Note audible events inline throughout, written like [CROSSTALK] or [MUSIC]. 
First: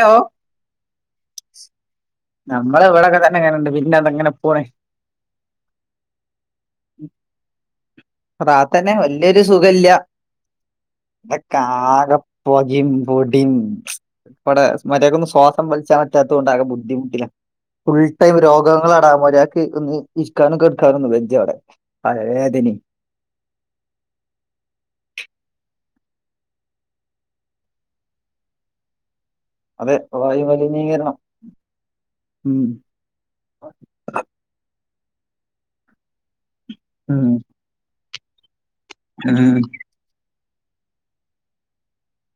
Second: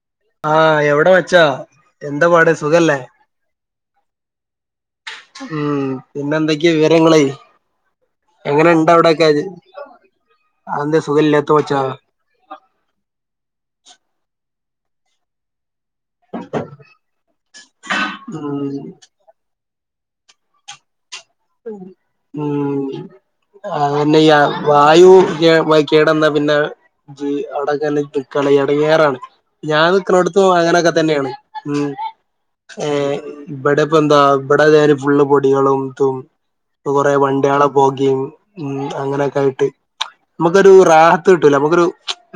Law ആഹ് എവിടെ വെച്ചാ നമ്മള് ഇവിടെക്കെ തന്നെ ഇങ്ങനെയുണ്ട് പിന്നെ അത് എങ്ങനെ [UNINTELLIGIBLE] ഉം പിന്നെന്തൊക്കെയ വിവരങ്ങള് [UNINTELLIGIBLE] വല്യൊരു സുഖയില്ല അതെന്താ സുഖല്ലാത്ത മച്ചാ [UNINTELLIGIBLE] പൊഗിം പൊടീം ഇമ്പടെ മര്യാതക്കൊന്ന് ശ്വാസം വെലിച്ചാൽ ഇല്ലാത്തോണ്ട് ആകെ ബുദ്ധിമുട്ടിലാ ഫുൾ ടൈം ഉം രോഗങ്ങളാടാ ഒരാൾക്ക് ഒന്ന് നിക്കാനും കിടക്കാനും [UNINTELLIGIBLE] തല ഉം വേദനയും അതന്നെ ഈ ആഹ് വായു [UNINTELLIGIBLE] കിടന്ന പിന്നെ [UNINTELLIGIBLE] എടങ്ങേറാണ് ഞാൻ അത് വായു നിക്ക്ണോട്ത്തും മലിനീകരണം അങ്ങനെക്കെതെന്നെയാണ് ഉം ഉം ഏഹ് ഇബടെ ഇപ്പൊന്താ ഇബടെ എല്ലാരും ഫുള്ള്പൊടികളുംതും ഇപ്പ കുറേ ഉം വണ്ടികള് പോകയും ഉം അങ്ങനെയൊക്കെ ഉം ആയിട്ട് നമ്മുക്കൊരു റാഹത്ത് കിട്ടൂല നമ്മുക്കൊരു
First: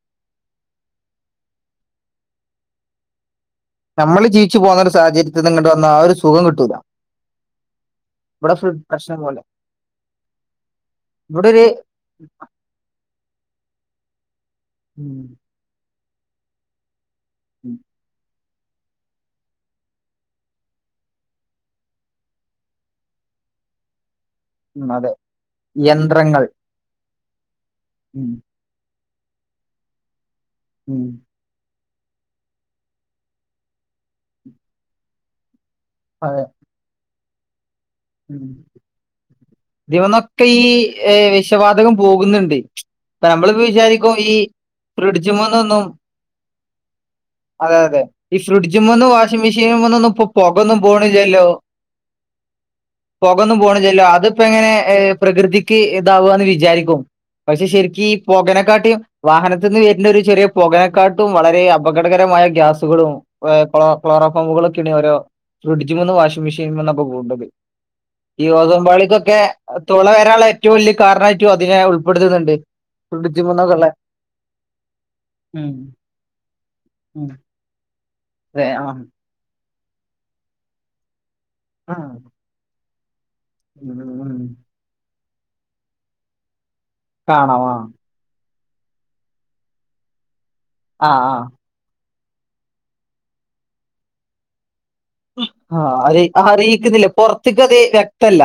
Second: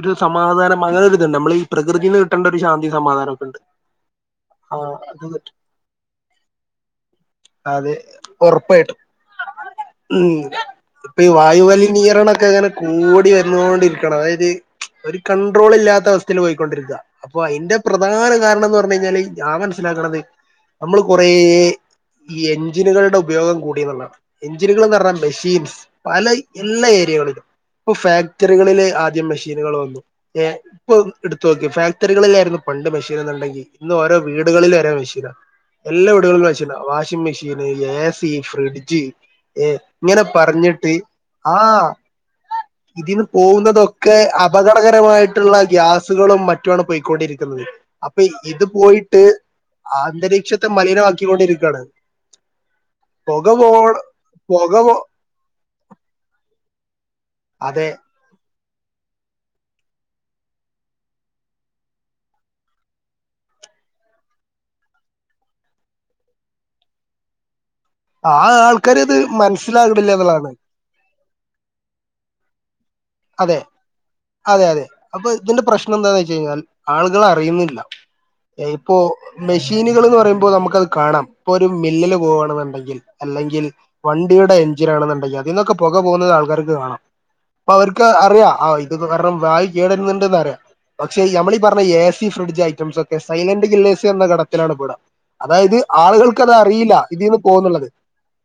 ഒരു സമാധാനം അങ്ങനെ ഒരുതുണ്ട് നമ്മൾ ഈ പ്രകൃതിന്ന് കിട്ടണ്ട ഒരു ശാന്തി സമാധാനം ഒക്കെണ്ട് നമ്മള് ജീവിച്ചു പോകുന്ന ഒരു സാഹചര്യത്തിന്ന്ങ്ങട്ട്‌വന്ന ആ ഒരു സുഖം കിട്ടൂല അതെ ഇവിടെ ഫുൾ ഉറപ്പായിട്ടും പ്രശ്നം പോലെ ഉംഇപ്പ ഇവിടെ ഒരു വായു മലിനീകരണക്കെ അങ്ങനെകൂടിവരുന്നൊണ്ടിരിക്കണ് അതായത് ഉം ഒരു കണ്ട്രോൾ ഇല്ലാത്ത അവസ്ഥയിൽ പോയിക്കൊണ്ടിരിക്ക അപ്പൊ ഉം അയ്ന്റെ പ്രധാന കാരണം എന്ന് പറന്നയ്ഞ്ഞാല് ഞാൻ മനസ്സിലാക്കണത് നമ്മള് കൊറേ ഈ എഞ്ചിനുകളുടെ ഉപയോഗം കൂടും [UNINTELLIGIBLE] ഉം എഞ്ചിനുകളെന്ന് അതെ പറഞ്ഞാ മെഷീൻസ് പല യന്ത്രങ്ങൾ എല്ലാ ഏരിയകളിലും ഇപ്പൊ ഉം ഫാക്ടറികളില് ആദ്യം മെഷീനുകള് വന്നു ഉം [UNINTELLIGIBLE] [UNINTELLIGIBLE] ഫാക്ടറികളിലായിരുന്നു പണ്ട് മെഷീനെന്ന്ണ്ടെങ്കിൽ ഇന്ന് ഓരോ വീടുകളില് വരെ മെഷീന എല്ലാ അതെ വീടുകളിലും മെഷിന washing machine A C fridge ഏ ഇങ്ങനെ [UNINTELLIGIBLE] പറഞ്ഞിട്ട് വിഷവാതകം പോകുന്നുണ്ട് ഇതീന്ന് ഇപ്പൊ നമ്മളിപ്പോ വിചാരിക്കും പോകുന്നതൊക്കെ ഈ അപകടകരമായിട്ടുള്ള ഫ്രിഡ്ജുമെന്നൊന്നും ഗ്യാസുകളും മറ്റുമാണ് പൊയ്ക്കൊണ്ടിരിക്കുന്നത് അതെ അതെ അപ്പ ഈ ഇത് ഫ്രിഡ്ജുമെന്നും പോയിട്ട് വാഷിംഗ് മെഷീനുമെന്നൊന്നും ഇപ്പൊ അന്തരീക്ഷത്തെ പുകയൊന്നും പോണില്ലല്ലോ മലിനമാക്കികൊണ്ടിരിക്കാണ് പുകയൊന്നും പോണില്ലല്ലോ അതിപ്പം എങ്ങനെ പൊക പോ ഏഹ് പ്രകൃതിക്ക് ഇതാവാന്ന് വിചാരിക്കും പക്ഷെ അതെ ശരിക്കീ പുകനെക്കാട്ടിയും വാഹനത്തിന്ന് വരുന്നൊരു ചെറിയ പുകയെക്കാട്ടും വളരെ അപകടകരമായ ഗ്യാസുകളും [UNINTELLIGIBLE] ക്ലോറോ ഫോമുകളൊക്കേണ് ഓരോ ഫ്രിഡ്ജ് [UNINTELLIGIBLE] വാഷിംഗ് മെഷീൻമെന്നൊക്കെ [UNINTELLIGIBLE] ആ ഈ ഓസോൺ ആൾക്കാര് ഇത് പാളിക്കൊക്കെ തൊള മനസ്സിലാകണില്ല വരാനുള്ള എന്നുള്ളതാണ് ഏറ്റവും വല്യ കാരണായിട്ടും അതിനെ ഉൾപ്പെടുത്തുന്നുണ്ട് അതെ ഫ്രിഡ്ജിമെന്നൊക്കെള്ള അതെയതെ അപ്പൊ ഇതിന്റെ ഉം പ്രശ്നം എന്താന്ന് വച്ച് കഴിഞ്ഞാൽ ഉം ആളുകളറിയുന്നില്ല അതെ ആഹ് മെഷീനുകള് എന്ന് പറയുമ്പോ നമ്മുക്കത് കാണാം ഇപ്പൊ ഒരു ആഹ് മില്ലില് പോകാണന്നുണ്ടെങ്കിൽ അല്ലെങ്കി ങ്കിൽ ഉം വണ്ടിയുടെ എഞ്ചിനാണെന്നുണ്ടെങ്കിൽ അതിന്നൊക്കെ പുക പോകുന്നത് ആൾക്കാർക്ക് കാണാം കാണാം ആഹ് ക്ക് അറിയാം ആഹ് ഇതിപ്പൊ കാരണം വായു [UNINTELLIGIBLE] അറിയാം പക്ഷേ ആഹ് ആഹ് നമ്മളീ പറഞ്ഞ എ സി ഫ്രിഡ്ജ് ഐറ്റംസൊക്കെ സൈലന്റ് കില്ലേഴ്‌സിൽ [UNINTELLIGIBLE] അതായത് ആഹ് അത് ആളുകൾക്കതറിയില്ല അറിയിക്കുന്നില്ല ഇതിന്ന് പൊറത്തേക്ക് അത് പോകുന്നുള്ളത് വ്യക്തല്ല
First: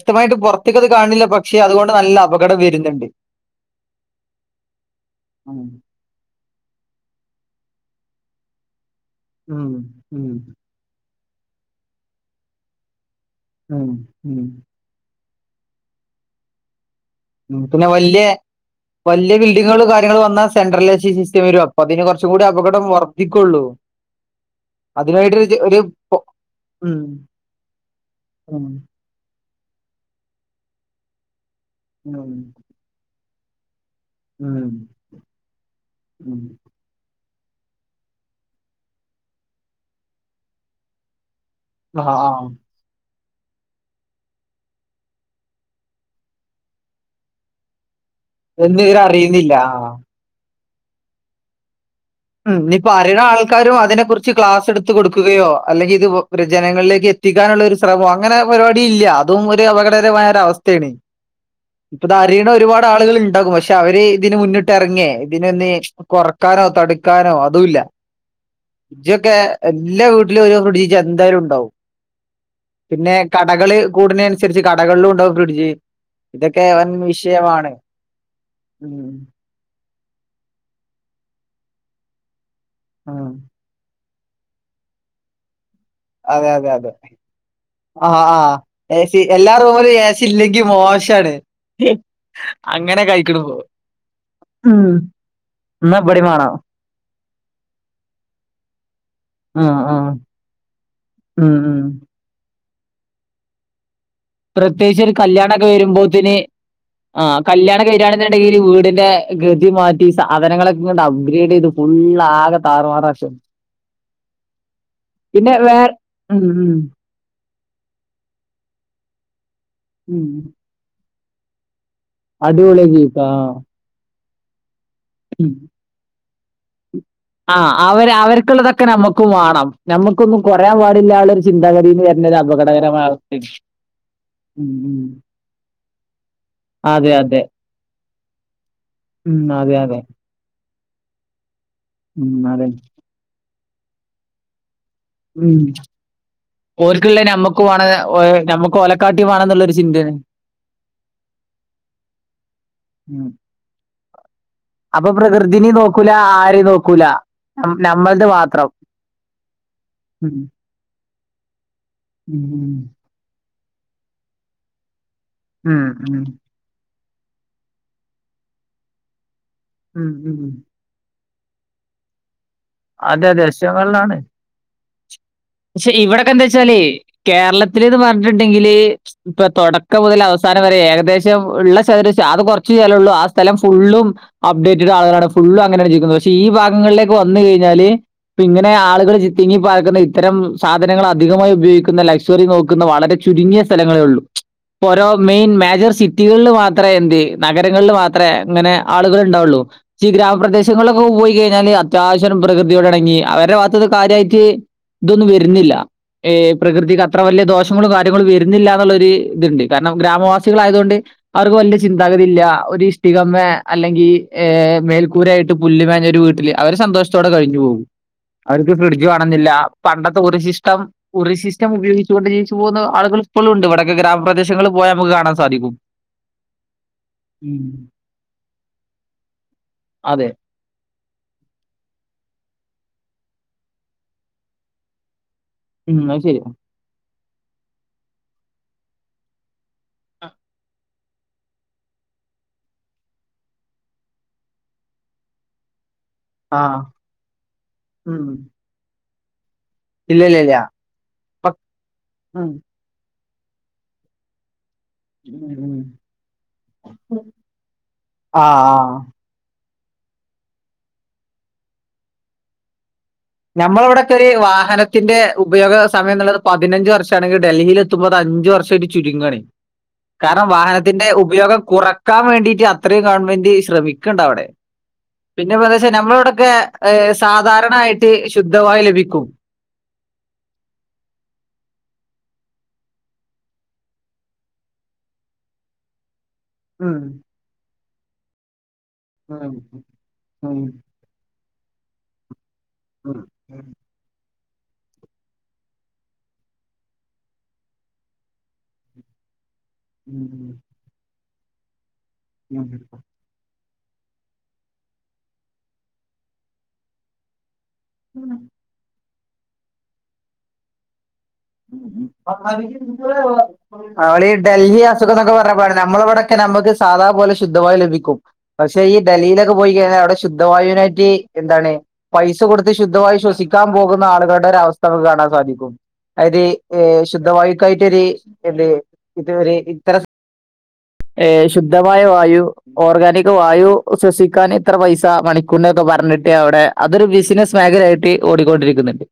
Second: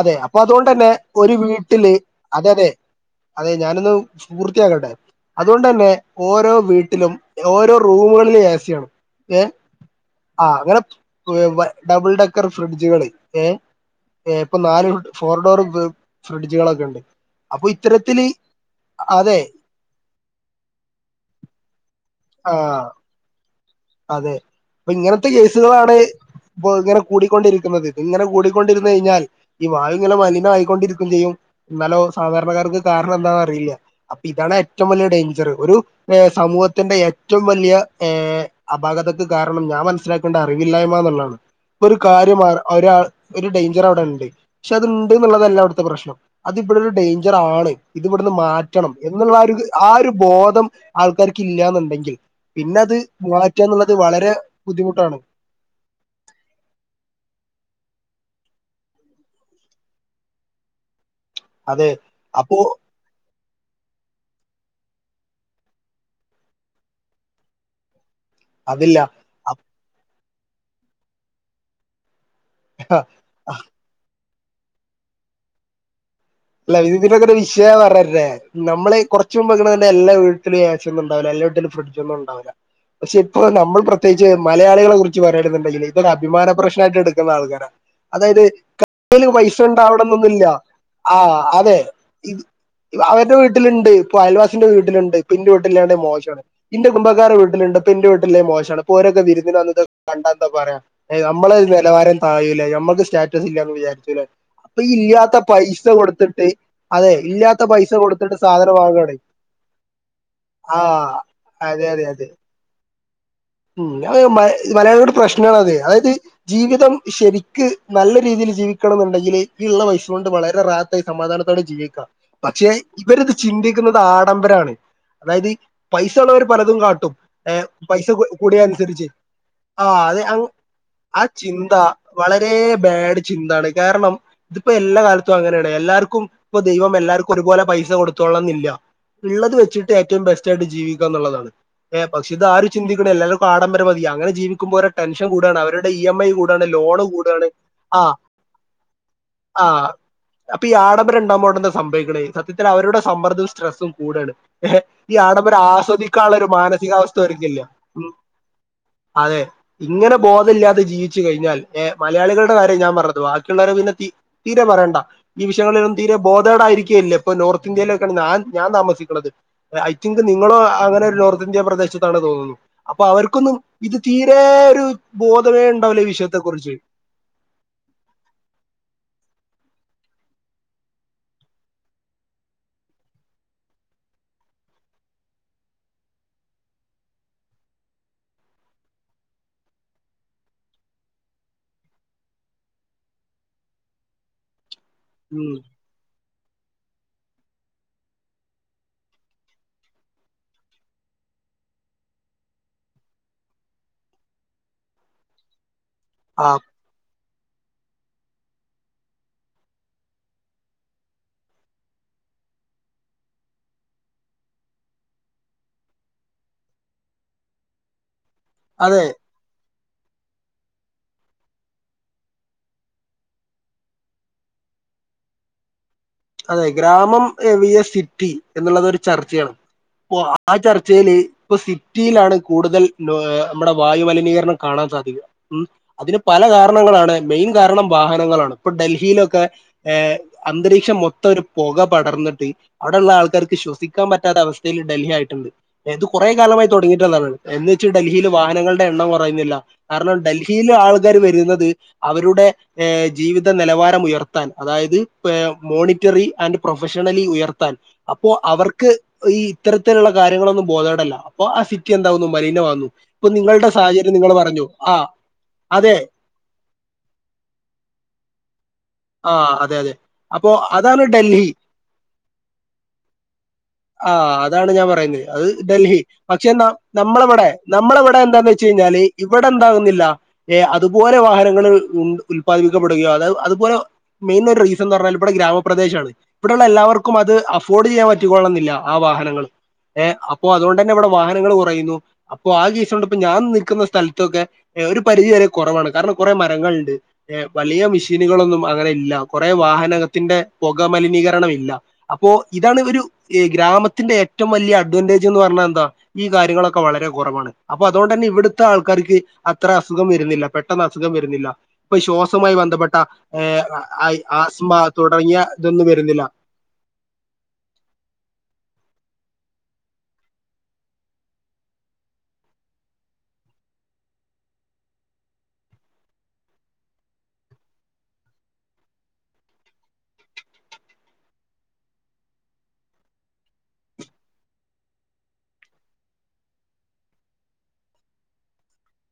അതെ അപ്പം അതുകൊണ്ട് പൊറത്തേക്ക് അത് [UNINTELLIGIBLE] കാണില്ല ഒരു പക്ഷെ അതുകൊണ്ട് വീട്ടില് നല്ല അതെ അപകടം വരുന്നുണ്ട് അതെ അതെ ഞാനൊന്ന് പൂർത്തിയാക്കട്ടെ ഉം അതുകൊണ്ട് തന്നെ ഓരോ വീട്ടിലും ഓരോ റൂമുകളിലും ഏ സി ആണ് ഏഹ് ഉം ഉം ആഹ് അങ്ങനെ ഡബിൾ ഡെക്കർ ഫ്രിഡ്ജുകള് ഏഹ് ഉം ഏഹ് ഉം ഇപ്പം നാല് ഫോർ ഡോർ ഫ്രിഡ്ജുകളൊക്കെ ഉണ്ട് അപ്പൊ പിന്നെ വല്യ ഇത്തരത്തില് വല്യ അതെ ബിൽഡിങ്ങ്കളും കാര്യങ്ങളും വന്നാ സെൻട്രലൈസി സിസ്റ്റം വരും അപ്പൊ അതിന് കൊറ ച്ചുകൂടി ആ അപകടം വർദ്ധിക്കൊള്ളൂ അതെ ഇപ്പ ഇങ്ങനത്തെ കേസുകളാണ് ഇപ്പൊ ഇങ്ങനെ ഉം കൂടിക്കൊണ്ടിരിക്കുന്നത് ഇങ്ങനെ ഉം കൂടിക്കൊണ്ടിരുന്ന് കഴിഞ്ഞാൽ ഈ വായു ഇങ്ങനെ മലിനമായിക്കൊണ്ടിരിക്കയും ചെയ്യും എന്നാലോ ഉം സാധാരണക്കാർക്ക് കാരണം എന്താന്നറിയില്ല അപ്പം ഉം ഇതാണേറ്റവും വല്ല്യ ഡേഞ്ചർ ഒരു ഉം സമൂഹത്തിന്റെ ഏറ്റവും വലിയ ഏഹ് അപാകതക്ക് കാരണം ഞാൻ മനസ്സിലാക്കണ്ട അറിവില്ലായ്മ എന്നുള്ളതാണ് ഒരു ആഹ് കാര്യം ആഹ് ആ ഒരാൾ ഒരു ഡേഞ്ചറവടെണ്ട് പക്ഷേ അത്ണ്ട്ന്ന് ഉള്ളതല്ല അവ്ട്ത്തെ പ്രശ്നം അത് ഇപ്പോയും ഒരു ഡേഞ്ചറാണ് ഇത് ഇവിടുന്ന് എന്ന് മാറ്റണം എന്നുള്ളാ ആ ഇവരറിയുന്നില്ല ഒരു ആ ആഹ് ഒരു ബോധം ആൾക്കാർക്കില്ലാന്നുണ്ടെങ്കിൽ ഉം ഇനി ഇപ്പൊ അറിയ്ണാൾക്കാരും അതിനെ കുറിച്ച് ക്ലാസെടുത്ത് ബുദ്ധിമുട്ടാണ് കൊടുക്കുകയോ അല്ലെങ്കിത് ജനങ്ങളിലേക്കെത്തിക്കാനുള്ളൊരു ശ്രമോ അങ്ങനൊരു പരിപാടില്ല അതും ഒരു അപകടകരമായൊരവസ്ഥേണ് അതെ അപ്പൊ ഇപ്പതറീണൊരുപാടാ ആളുകള്ണ്ടകും പക്ഷേ അവര് ഇതിന് മുന്നിട്ടെറങ്ങേ ഇതിനൊന്ന് കൊറക്കാനോ തടുക്കാനോ അതുംല്ല അതില്ല ഫ്രർഡ്ജൊക്കെ അപ്പ എല്ലാ വീട്ടിലും ഒരു ഫ്രിഡ്ജീച്ചെന്തായ്ലുണ്ടാവും പിന്നെ കടകള് കൂട്നേന് അനുസരിച്ച് കടകളിലുണ്ടാവും ഫ്രിഡ്ജ് ഇതൊക്കെ അല്ല വൻ ഇതിന്റൊക്കൊരു വിഷയം വിഷയമാണ് ഞാൻ പറഞ്ഞു തരട്ടെ നമ്മള് ഉം കൊർച്ചുമ്പ്ങ്ങനെ എല്ല വീട്ടിലും എ സി ഒന്നുണ്ടാവുല്ല എല്ലാ വീട്ടിലും ഫ്രിഡ്ജൊന്നുണ്ടാവുല്ല പക്ഷെ ഉം ഇപ്പൊ നമ്മള് പ്രത്യേച്ച് മലയാളി കളെ കുറിച്ച് പറയാണ്ന്ന്ണ്ടെങ്കി അതെ ഇതൊരഭിമാന അതെ അതെ പ്രശ്നായ്ട്ട്ട്ക്ക്ന്നാൾക്കാരാ ആഹ് അതായത് ആഹ് എ സി കയ്യ്ല് എല്ലാ പൈസ റൂമിലും എ സി ണ്ടാവണന്നൊന്നുല്ല ഇല്ലെങ്കി മോശാണ് ആഹ് അതെ അങ്ങനെ അവര്ടെ കഴിക്ക്ണ് പോ വീട്ടില്ണ്ട് ഇപ്പ അയൽവാസിന്റെ ഉം വീട്ടില്ണ്ട് ഇപ്പന്റെ വീട്ടില്ലേ ഇന്നാ ഇബടിം മോശാണ് വാണം ഇന്റെ കുടുംബക്കാരെ വീട്ടിലുണ്ട് ഇപ്പന്റെ വീട്ടില്ലെ മോശാണ് ഇപ്പൊ ഒരൊക ഇങ്ങട്ട് വിരുന്നതിനു വന്ന് ആഹ് ഇതൊക്കെ ആഹ് കണ്ടാ എന്താ പറയാ ഉം നമ്മളൊരു ഉം നെലവാരം തായൂലേ നമ്മൾക്ക് സ്റ്റാറ്റസില്ലാന്ന് വിചാരിക്കൂലേ പ്രത്യേകിച്ചൊരു കല്യാണക്കെ വെരു വരൂമ്പോത്തിന് അതെ ആ ഇല്ലാത്ത കല്യാണം പൈസ ഒക്കെ കൊടുത്തിട്ട് വരുന്നുണ്ടെങ്കിൽ സാധനം വീടിന്റെ വാങ്ങാണ് ഗതി മാറ്റും ഈ സാധനങ്ങളൊക്കെണ്ട് ആഹ് അപ്ഗ്രേഡ് ചെയ്ത് അതെ ഫുൾ അതെ അതെ ആകെ താറുമാറാക്കും ഉം അത് മലയാളിയുടെ പിന്നെ പ്രശ്നാണത് വേറെ അതായത് ഉം ഉം ജീവിതം ശരിക്ക് നല്ല രീതിയിൽ ജീവിക്കണം എന്നുണ്ടെങ്കില് ഈ ഇള്ള ഉം പയ്‌സ്സകൊണ്ട് വളരെ റാഹത് റാഹത്തായി സമാധാനത്തോടെ ജീവിക്കാം പക്ഷെ അടിപൊളിയായി ജീവിക്കാ ഇവരത് ആഹ് ചിന്തിക്ക ക്കുന്നത് ആഡംബരാണ് അതായത് ഉം പൈസ ഉള്ളവര് പലതും കാട്ടും ഏഹ് ആഹ് പൈസ അവര് അവർക്കുള്ളതൊക്കെ കൂടിയതനുസരിച്ച് നമ്മക്കും വാണം ആ അത് നമ്മക്കൊന്നും കൊറയാൻ ആ പാടില്ലാന്ന്ള്ള ഒരു ചിന്ത ചിന്താഗതീന്ന് വര്ണ ഒരു വളരെ അപകടകരമായ ബാഡ് അവസ്ഥേണ് ചിന്താണ് കാരണം ഉം ഇതിപ്പോ എല്ലാ ഉം കാലത്തും അങ്ങനെണ് എല്ലാവർക്കും ഇപ്പൊ ദൈവം അതെ എല്ലാർക്കും അതെ ഒരുപോലെ പൈസ കൊടു കൊടുത്തോളന്നില്ല ഉം ഇള്ളത് അതെ വെച്ചിട്ട് അതെ ഏറ്റവും ബെസ്റ്റായിട്ട് ജീവിക്കാന്നുള്ളതാണ് ഏഹ് പക്ഷെ ഉം ഇത് ആരു അതെ ചിന്തിക്കും ഇവ്ടെ എല്ലാർക്കും ആഡംബരം മതി അങ്ങനെ ജീവിക്കുമ്പോ ഓരോ ടെഷൻ കൂടാണ് ഉം അവരടെ ഈ ഇ എം ഐ കൂടാണ് ലോണ് ഓര്ക്ക്ള്ള കൂടാണ് നമ്മക്ക് വാണ ആ ഓഹ് നമ്മക്ക് ഓലക്കാട്ടി ആ വാണംന്നുള്ളൊരു ചിന്തേണ് അപ്പൊ ഈ ആഡംബരംണ്ടാവുമ്പോ അവിടെന്താ സംഭവിക്കണെ സത്യത്തിൽ അവരുടെ ഉം സമ്മർദ്ദും സ്ട്രെസ്സും കൂടെണ് ഏഹ് അപ്പൊ ഈ ആഡംബരം പ്രകൃതിനിം നോക്കൂല ആസ്വദിക്കാനുള്ള ഒരു ആരിം നോക്കൂല മാനസികാവസ്ഥ ഒര്ക്കില്ല നം നമ്മൾത് മാത്രം അതെ ഇങ്ങനെ ഉം ബോധമല്ലാതെ ജീവിച്ചു കഴിഞ്ഞാൽ ഏഹ് ഉം മലയാളികളുടെ കാര്യം ഞാൻ പറയണത് ബാക്കിയുള്ളവരെ പിന്നെ തീ തീരെ പറയേണ്ട ഈ ഉം വിഷയങ്ങളിലൊന്നും തീരെ ഉം ബോധേടായിരിക്കില്ലാ ഇപ്പോ നോർത്ത് ഇന്ത്യയിലൊക്കാണ് ഞാൻ ഞാൻ താമസിക്കുന്നത് ഉം ഐറ്റിങ്ങൾക്ക് ഉം ഉം. നിങ്ങളോ അങ്ങനെ ഒരു നോർത്ത് ഇന്ത്യ പ്രദേശത്ത് ത്താണ് തോന്നുന്നു അപ്പൊ അതെ അതെ അവർക്കൊന്നും ഇത് വിഷയങ്ങളിലാണ് തീരെ ഒരു ബോധമേ പക്ഷെ ഉണ്ടാവുല ഈ ഇവിടൊക്കെ എന്താ വിഷയത്തെക്കുറിച്ച് വെച്ചാലേ കേരളത്തില്ന്ന് പറഞ്ഞിട്ടുണ്ടെങ്കില് ഇപ്പൊ തൊടക്കം മുതൽ അവസാനം വരെ ഏകദേശം ഉള്ള ചതുര ആകെ കൊറച്ച് സ്ഥലള്ളൂ ആ സ്ഥലം ഫുള്ളും അപ്ഡേറ്റഡ് ആളുകളാണ് ഫുള്ള് അങ്ങനെണ് ജീവിക്കുന്നത് പക്ഷെ ഈ ഭാഗങ്ങളിലേക്ക് വന്ന് കയിഞ്ഞാല് ഇപ്പ ഇങ്ങനെ ആളുകൾ തിങ്ങി പാർക്കുന്നെ ഇത്തരം സാധനങ്ങൾ അധികമായി ഉപയോഗിക്കുന്ന ലക്ഷ്വറി നോക്കുന്ന വളരെ ചുരുങ്ങിയ സ്ഥലങ്ങളേ ഉള്ളു ഇപ്പൊരോ മെയിൻ ഉം മേജർ സീൻ സിറ്റികളിൽ മാത്രമേ എന്ത് നഗരങ്ങളില് മാത്രമേ അങ്ങനെ ആളുകൾ ഉണ്ടാവുള്ളു ഈ ഗ്രാമപ്രദേശങ്ങളിലൊക്കെ പോയി കഴിഞ്ഞാല് അത്യാവശ്യം പ്രകൃതിയോടിണങ്ങി അവരുടെ ഭാഗത്തുന്ന് കാര്യായിട്ട് ഇതൊന്നും വരുന്നില്ല ഏ ആ പ്രകൃതി ക അത്ര വലിയ ദോഷങ്ങളും കാര്യങ്ങളും വരുന്നില്ല എന്നുള്ളൊരു ഇതുണ്ട് കാരണം ഗ്രാമവാസികളായതുകൊണ്ട് അവർക്ക് വല്യ ചിന്താഗതി ഇല്ല ഒരു ഇഷ്ടികമ്മെ അല്ലെങ്കി ഏഹ് മേൽക്കൂരായിട്ട് പുല്ല് മേഞ്ഞൊരു വീട്ടില് അവര് സന്തോഷത്തോടെ കഴിഞ്ഞു പോകും അവർക്ക് അതെ ഫ്രിഡ്ജ് വാണംന്ന്ല്ല പണ്ടത്തെ ഉറി ശിഷ്ടം ഉറി സിസ്റ്റം ഉപയോഗിച്ചുകൊണ്ട് ജീവിച്ചു പോകുന്ന ആള്കള് ഇപ്പളുണ്ട് ഇവടൊക്കെ ഗ്രാമപദേശങ്ങളിൽ പോയാ അമ്മക്ക് കാണാൻ സാധിക്കും അതെ ഗ്രാമം വിയെസ് സിറ്റി എന്ന്ള്ളത് ഒര് ചർച്ചാണ് അപ്പൊ അതെ ആ ചർച്ചേല് ഇപ്പൊ സിറ്റിയിലാണ് കൂടുതൽ ഏഹ് അമ്മടെ വായുമലിനീകരണം കാണാൻ സാധിക്കുക ഉം അതിന് അത് ശരി പല കാരണങ്ങളാണ് മെയിൻ കാരണം വാഹനങ്ങളാണ് ഇപ്പൊ ഡൽഹിയിലൊക്കെ ഏഹ് അന്തരീക്ഷം മൊ ത്തൊരു പൊക പടർന്ന്ട്ട് അവ്ടെള്ള ആൾക്കാർക്ക് ശ്വസിക്കാൻ പറ്റാത്ത അവസ്ഥയിൽ ഡൽഹി ആയിട്ട്ണ്ട് ഇത് കൊറേ ആ കാലമായി തൊടങ്ങിട്ട്ള്ളതാണ് എന്ന് വെച്ച് ഉം ഡൽഹിയിൽ വാഹനങ്ങളുടെ എണ്ണം കൊറയുന്നില്ല കാരണം ഇല്ല ഇല്ല ഇല്ല ഡൽഹിയില് ആൾക്കാര് പ- വെരുന്നത് അവരുടെ ഉം. ഏഹ് ജീവിത നെലവാരം ഉയർത്താൻ അതായത് പ്പെ ഏഹ് ഉം. മോണി റ്ററി ആന്റ് പ്രൊഫഷണലി ഉം. ഉയർത്താൻ അപ്പൊ ആ അവർക്ക് ആ ഈ ഇത്തരത്തിലുള്ള കാര്യങ്ങളൊന്നും ബോധേടല്ല അപ്പൊ ആ സിറ്റി എന്താവുന്നു മലീനമാക്ന്നു ഞമ്മളെ ഇവ്ടെക്കൊര് വാഹനത്തിന്റെ ഉപയോഗ അതെ സമയംന്ന്ള്ളത് പതിനഞ്ച് വർഷാണെങ്കിൽ ഡൽഹില് എ ത്തുമ്പൊ അത് അഞ്ച് വർഷായിട്ട് ആ ചുരുങ്ങാണ് അതെ അതെ അപ്പോ അത് തിന്റെ ഉപയോഗം കുറക്കാം വേണ്ടിട്ട് അത്രയും ഗവൺമെന്റ് ശ്രമിക്ക്ണ്ടവ്ടെ എന്ന് ഞാൻ പറയുന്നില്ല പിന്നെ പറയെച്ചാൽ നമ്മളെവ്ടൊക്കെ സാധാരണ ആയിട്ട് ശുദ്ധവായു ലഭിക്കും ത് എന്താകുന്നില്ല ഏഹ് അതുപോലെ വാഹനങ്ങള് ഉണ്ട് ഉല്പാദിപ്പിക്കപ്പെടുകയോ അതായത് അതുപോലെ മെയ്ൻ ഒരു റീസൺന്ന് പർഞ്ഞാല് ഇബടെ ഗ്രാമപ്രദേശാണ് ഇബ്ടെള്ള ഉം എല്ലാവർക്കും അത് അഫോർഡ് ചെയ്യാൻ പറ്റിക്കോളണംന്നില്ല ആ വാഹനങ്ങളും ഉം ഏഹ് അപ്പോ ഉം അതോണ്ടെന്നെ ഇവടെ വാഹനങ്ങള് കുറയുന്നു അപ്പോ ആ കി സോണ്ട് ഇപ്പോ ഉം ഞാൻ നിക്ക്ന്ന സ്ഥൽത്തൊക്കെ എഹ് ഒരു പരിധി വരെ കൊറവാണ് കാരണം കുറേ മരങ്ങൾണ്ട്. ഏഹ് വലിയ മിഷീന്കളൊന്നും അങ്ങനെ ഇല്ല കൊറെ വാഹന നകത്തിന്റെ ഉം പൊകമലിനീകരണം ഇല്ല അപ്പോ ഉം ഇതാണ് ഉം ഒരു ഈ ഗ്രാമത്തിന്റെ ഏറ്റവും വല്ല്യെ അഡ്വാൻന്റേജ്ന്ന് പർഞ്ഞാ എന്താ ഈ കാര്യങ്ങളൊക്കെ വളരെ കൊറവാണ്. അപ്പൊ അതോണ്ടന്നെ ഉം ഇവ്ടുത്തെ ആൾക്കാർക്ക് അത്ര അസുഖം വരുന്നില്ല പെട്ടെന്ന് അസുഖം വെരുന്നില്ല. ഉം ഉം ഈ പർഞ്ഞാതിരി [UNINTELLIGIBLE] നമ്മളെ ഈ ആസ്മ ഡൽഹി അസുഖം ന്നൊക്കെ തുടങ്ങിയ പർഞ്ഞപ്പളാണ് ഇതൊന്നും ഞമ്മളെ വരുന്നില്ല ഇവടൊക്കെ ഞമ്മക്ക് സാധാ പോലെ ശുദ്ധവായു ലഭിക്കും. പക്ഷെ ഈ ഡൽഹിയിലൊക്കെ പോയിക്കഴിഞ്ഞാ അവ്ടെ ശുദ്ധവായുവിനായിറ്റ് എന്താണ് പൈസ കൊടുത്ത് ശുദ്ധവായു ശ്വസിക്കാൻ പോകുന്ന ആളുകളുടെ ഒരു അവസ്ഥ അമ്മക്ക് കാണാൻ സാധിക്കും. അതായത് എഹ് ശുദ്ധവായുക്കായിറ്റ് ഒരു എന്ത് ഇത് ഒരു ഇത്തര ഏഹ് ശുദ്ധമായ വായു. ഓർഗാനിക് വായു ശ്വസിക്കാൻ ഇത്ര പൈസ മണിക്കൂർന് ഒക്കെ പർഞ്ഞ്ട്ട് അവ്ടെ. അതൊരു ബിസിനസ് മേഖലയായിട്ട് ഓടിക്കൊണ്ടിരിക്ക്ന്ന്ണ്ട്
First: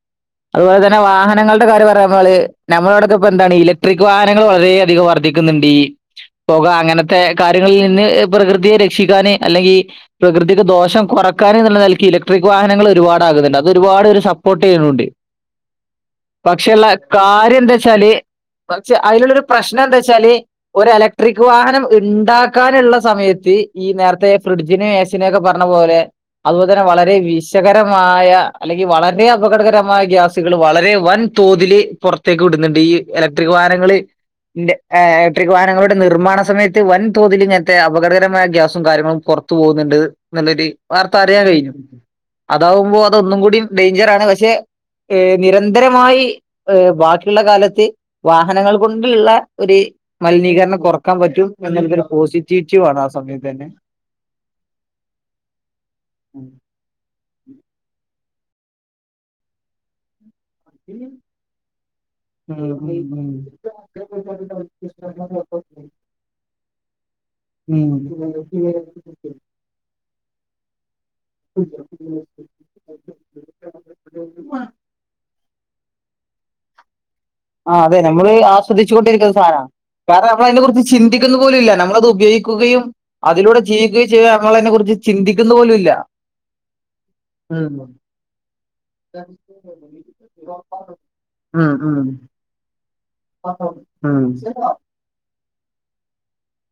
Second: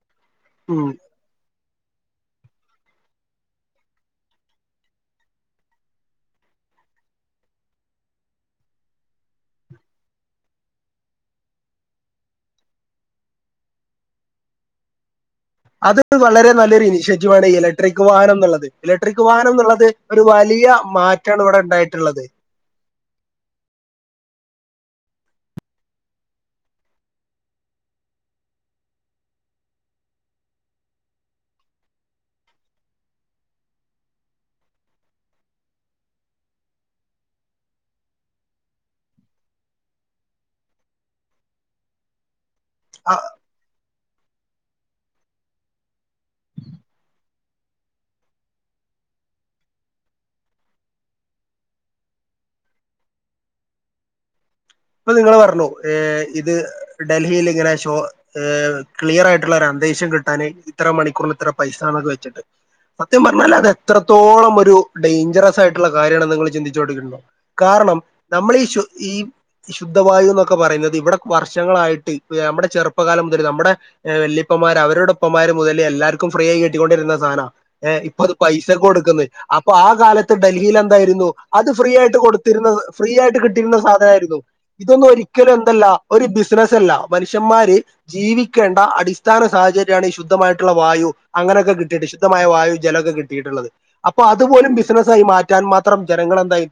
അതുപോലെ ഉം തന്നെ വാഹനങ്ങൾ ടെ കാര്യം പറയാ പർഞ്ഞാല് നമ്മളെവ്ടെക്കെ ഇപ്പ എന്താണ് ഇലക്ട്രിക് വാഹനങ്ങള് വളരെയധികം വർധിക്ക്ന്ന്ണ്ട് ഈ. പൊക അങ്ങനത്തെ കാര്യങ്ങളിൽ നിന്ന് പ്രകൃതിയെ രക്ഷിക്കാന് അല്ലെങ്കി പ്രകൃതിക്ക് ദോഷം കൊറക്കാന് ന്ന്ള്ള നെൽക്ക് ഇലക്ട്രിക് വാഹനങ്ങള് ഒരുപാടാക്ന്ന്ണ്ട് അത് ഒരുപാട് പേര് സപ്പോർട്ട് ചെയ്യ്ണുണ്ട്. അത് ഒര് വളരെ നല്ലൊരു ഇനിഷ്യേറ്റീവ് ആണ് കാര്യം എന്താ ഇലക്ട്രിക് വെച്ചാല് വാഹനംന്ന്ള്ളത് പക്ഷെ ഇലക്ട്രിക് വാഹനംന്ന്ള്ളത്. ഒരു വലിയ മാ ക്ട്രിക് വാഹനം ഇണ്ടാ ഇണ്ടാക്കാന്ള്ള സമയത്ത് ഈ നേരത്തെ ഫ്രിഡ്ജിനെ എസിനെ ഒക്കെ പർഞ്ഞ പോലെ അതുപോൽതന്നെ വളരെ വിശകരമായ അല്ലെങ്കി വളരെ അപകടകരമായ ഗ്യാസ്കള് വളരെ വൻ തോതില് പൊറത്തേക്ക് വിട്ന്ന്ണ്ട് ഈ ഇലക്ട്രിക് വാഹനങ്ങള് ന്റെ ഏഹ് ഇലക്ട്രിക് വാഹനങ്ങള്ടെ നിർമ്മാണ സമയത്ത് വൻതോതിൽ ഇങ്ങനത്തെ അപകടകരമായ ഗ്യാസും കാര്യങ്ങളും പൊറത്തു പോക്ന്ന്ണ്ട്. നല്ലൊരു വാർത്ത അറിയാൻ കഴിഞ്ഞു അതാവുമ്പോ അതൊന്നും കൂടി ഡേഞ്ചർ ആണ് പക്ഷെ ഏഹ് നിരന്തരമായി. ബാക്കിയുള്ള കാലത്ത് വാഹനങ്ങൾ കൊണ്ടുള്ള ഒരു മലിനീകരണം കൊറക്കാൻ പറ്റും എന്ന പോസിറ്റീവിറ്റീ ആണ് ആ സമയത്ത് തന്നെ. ഇപ്പൊ നിങ്ങള് പറഞ്ഞു ഏഹ് ഉം ഇത് ഡൽഹിൽ ഇങ്ങനെ ഷോ ക്ലിയർ ആയിട്ടുള്ള ഒരു അന്തരീഷം കിട്ടാന് ഇത്ര മണിക്കൂറിൽ ഇത്ര പൈസണക്കെ വെച്ചിട്ട് ഉം സത്യം ഉം. പറഞ്ഞാൽ അത് എത്രത്തോളം ഒരു ഡെയ്ഞ്ചറസ് ആയിട്ടുള്ള കാര്യമാണ് നിങ്ങള് ചിന്തിച്ചുകൊണ്ടിട്ടുണ്ടോ ഉം. കാരണം നമ്മള് ഈ. ശുദ്ധവായു എന്നൊക്കെ പറയുന്നത് ഇവിടെ വർഷങ്ങളായിട്ട് നമ്മുടെ ചെറുപ്പ പ്പ കാലം മുതൽ നമ്മുടെ വല്ല്യപ്പമാര് അവരുടെപ്പമാര് മുതല് എല്ലാർക്കും ഫ്രീ ആയി കിട്ടിക്കൊണ്ടിരുന്ന സാനം ആഹ് അതെ ഏഹ് ഇപ്പൊ നമ്മള് അത് പൈസ കൊടുക്കുന്ന് ആസ്വദിച്ചുകൊണ്ടിരിക്കുന്ന സാധനാ. അപ്പൊ ആ കാരണം കാലത്ത് നമ്മൾ അതിനെ ഡൽഹിൽ കുറിച്ച് എന്തായിരുന്നു ചിന്തിക്കുന്ന പോലും അത് ഇല്ല. ഫ്രീ നമ്മളത് ആയിട്ട് കൊടുത്തിരുന്നത് ഉപയോഗിക്കുകയും ഫ്രീ ആയിട്ട് അതിലൂടെ കിട്ടിയിരുന്ന ജീവിക്കുകയും ചെയ്യുക സാധനമായിരുന്നു. നമ്മളതിനെ കുറിച്ച് ഇതൊന്നും ഒരിക്കലും ചിന്തിക്കുന്ന പോലും എന്തല്ല ഇല്ല. ഒരു ബിസിനസ് അല്ല മനുഷ്യന്മാര് ഉം. ജീവിക്കേണ്ട അടിസ്ഥാന സാഹചര്യം ഈ ശുദ്ധമായിട്ടുള്ള ഉം അങ്ങനൊക്കെ ഉം കിട്ടിയിട്ട് ശുദ്ധമായ വായു ജലൊക്കെ കിട്ടിട്ടുള്ളത് അപ്പൊ ഉം അതുപോലും ബിസിനസ് ആയി മാറ്റാൻ മാത്രം ജനങ്ങൾ എന്തായി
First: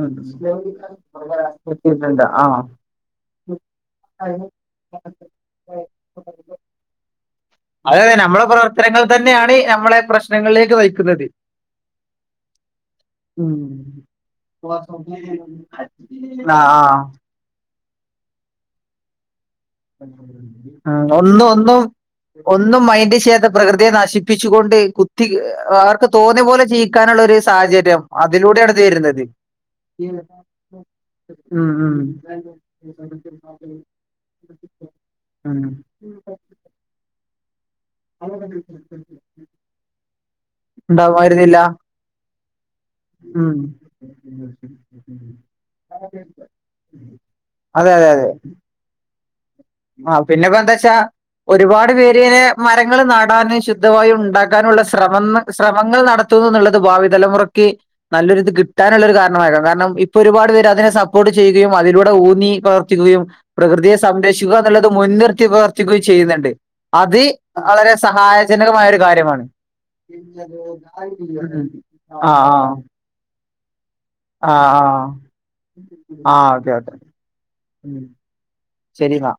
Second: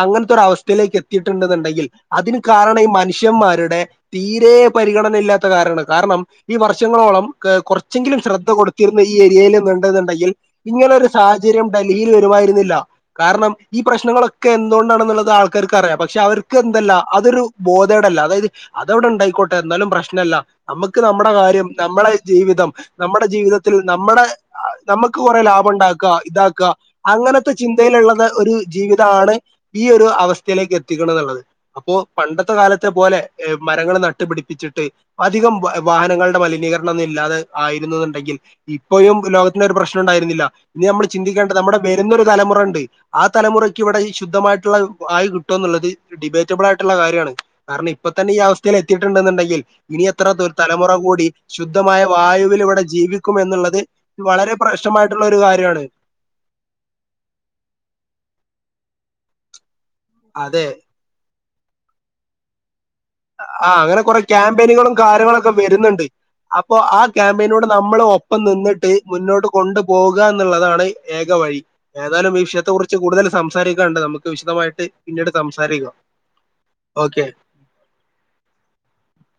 ഉം അങ്ങനത്തെ ഒരു അവസ്ഥയിലേക്ക് എത്തിയിട്ടുണ്ടെന്നുണ്ടെങ്കിൽ. കിട്ടിയിട്ടുണ്ട് അതിന് ആഹ് കാരണം ഈ മനുഷ്യന്മാരുടെ തീരെ പരിഗണന ഇല്ലാത്ത കാരമാണ് കാരണം ഈ വർഷങ്ങളോളം അതെ അതെ കുറച്ചെങ്കിലും നമ്മളെ ശ്രദ്ധ കൊടുത്തിരുന്ന പ്രവർത്തനങ്ങൾ ഈ ഏരിയയിൽ തന്നെയാണ് നമ്മളെ നിന്നുണ്ടെന്നുണ്ടെങ്കിൽ പ്രശ്നങ്ങളിലേക്ക് ഇങ്ങനെ ഒരു നയിക്കുന്നത് സാഹ ചര്യം ഡൽഹിയിൽ വരുമായിരുന്നില്ല കാരണം ഉം ഈ പ്രശ്നങ്ങളൊ ക്കെ എന്തുകൊണ്ടാണെന്നുള്ളത് ആൾക്കാർക്ക് അറിയാ പക്ഷെ അവർക്ക് എന്തല്ലാ ആഹ് അതൊരു ബോധേട് അല്ല അതായത് അതവിടെ ഇണ്ടായിക്കോട എന്നാലും പ്രശ്നല്ല നമുക്ക് ഉം നമ്മടെ ഒന്നും കാര്യം ഒന്നും നമ്മളെ ജീവിതം ഒന്നും മൈൻഡ് നമ്മടെ ചെയ്യാതെ ജീവിതത്തിൽ പ്രകൃതിയെ നമ്മടെ നശിപ്പിച്ചുകൊണ്ട് നമുക്ക് കുത്തി കുറെ ലാഭം അവർക്ക് ഇണ്ടാക്കു തോന്നിയ ഇതാക്ക പോലെ ജീവിക്കാനുള്ള ഒരു അങ്ങനത്തെ സാഹചര്യം ചിന്തയിലുള്ളത് ഒരു അതിലൂടെയാണ് ഇത് വരുന്നത് ജീവിതാണ് ഈ ഒരു അവസ്ഥയിലേക്ക് എത്തിക്കെണ്ടത് ആണ് ഉം അപ്പോ പണ്ടത്തെ കാലത്തെ പോലെ മരങ്ങള് നട്ട് പിടിപ്പിച്ചിട്ട് ഉം അധികം ഉം വാഹനങ്ങളുടെ മലിനീകരണം ഒന്നും ഇല്ലാതെ ആയിരുന്നു എന്നുണ്ടെങ്കിൽ ഇപ്പോഴും ലോകത്തിന് ഒരു പ്രശ്നം ഉണ്ടായിരുന്നില്ല ഇനി നമ്മൾ ചിന്തിക്കേണ്ടത് ഉണ്ടാവുമായിരുന്നില്ല നമ്മടെ വരുന്ന ഒരു തലമുറണ്ട്. ആ ഉം തലമുറയ്ക്ക് ഇവിടെ ഈ ശുദ്ധമായിട്ടുള്ള വായു കിട്ടുമോ എന്നുള്ളത് ഡിബേറ്റ് യിട്ടുള്ള കാര്യണ് കാരണം ഇപ്പ തന്നെ ഈ അവസ്ഥയിൽ എത്തിയിട്ടുണ്ടെന്നുണ്ടെങ്കിൽ ഇനി ആഹ് എത്ര പിന്നെ ഇപ്പോ എന്താ തലമുറ വച്ചാ കൂടി ഒരുപാട് ശുദ്ധമായ പേര് ഇങ്ങനെ വായുവിൽ ഇവിടെ മരങ്ങൾ ജീവിക്കും നടാനും എന്നുള്ളത് ശുദ്ധവായു വളരെ ഉണ്ടാക്കാനുഴ്വ ശ്ര പ്രശ്നമായിട്ടുള്ള ഒരു കാര്യമാണ് ശ്രമങ്ങൾ നട ത് ഭാവിതലമുറയ്ക്ക് നല്ലൊരു ഇത് കിട്ടാനുള്ളരു കാരണമായക്കാം കാരണം ഇപ്പൊ ഒരുപാട് അതെ പേര് അതിനെ സ ക്കുടി ചെയ്യുകയും അതിലൂടെ ഊന്നി പ്രവർത്തിക്കുകയും ആ പ്രകൃതിയെ അങ്ങനെ കുറെ സംപ്ര നുള്ളത് ക്യാമ്പയിനുകളും മുൻനിർത്തി കാര്യങ്ങളൊക്കെ പ്രവർത്തിക്കുകയും വരുന്നുണ്ട് ചെയ്യുന്നുണ്ട് അപ്പൊ ആ അത് ക്യാമ്പയിനോട് വളരെ നമ്മൾ ഒപ്പം സഹായജനകമായ നിന്നിട്ട് ഒരു കാര്യണ് മുന്നോട്ട് കൊണ്ടുപോവുക എന്നുള്ളതാണ് ഏക വഴി ഏതായാലും ആഹ് ഈ ആഹ് വിഷയത്തെ കുറിച്ച് കൂടുതൽ സംസാരിക്കാണ്ട് നമുക്ക് ആഹ് വിശദമായിട്ട് ആഹ് പിന്നീട് സംസാരിക്കാം ആഹ് ഓക്കെ ഓക്കെ ഉം ശെരിന്ന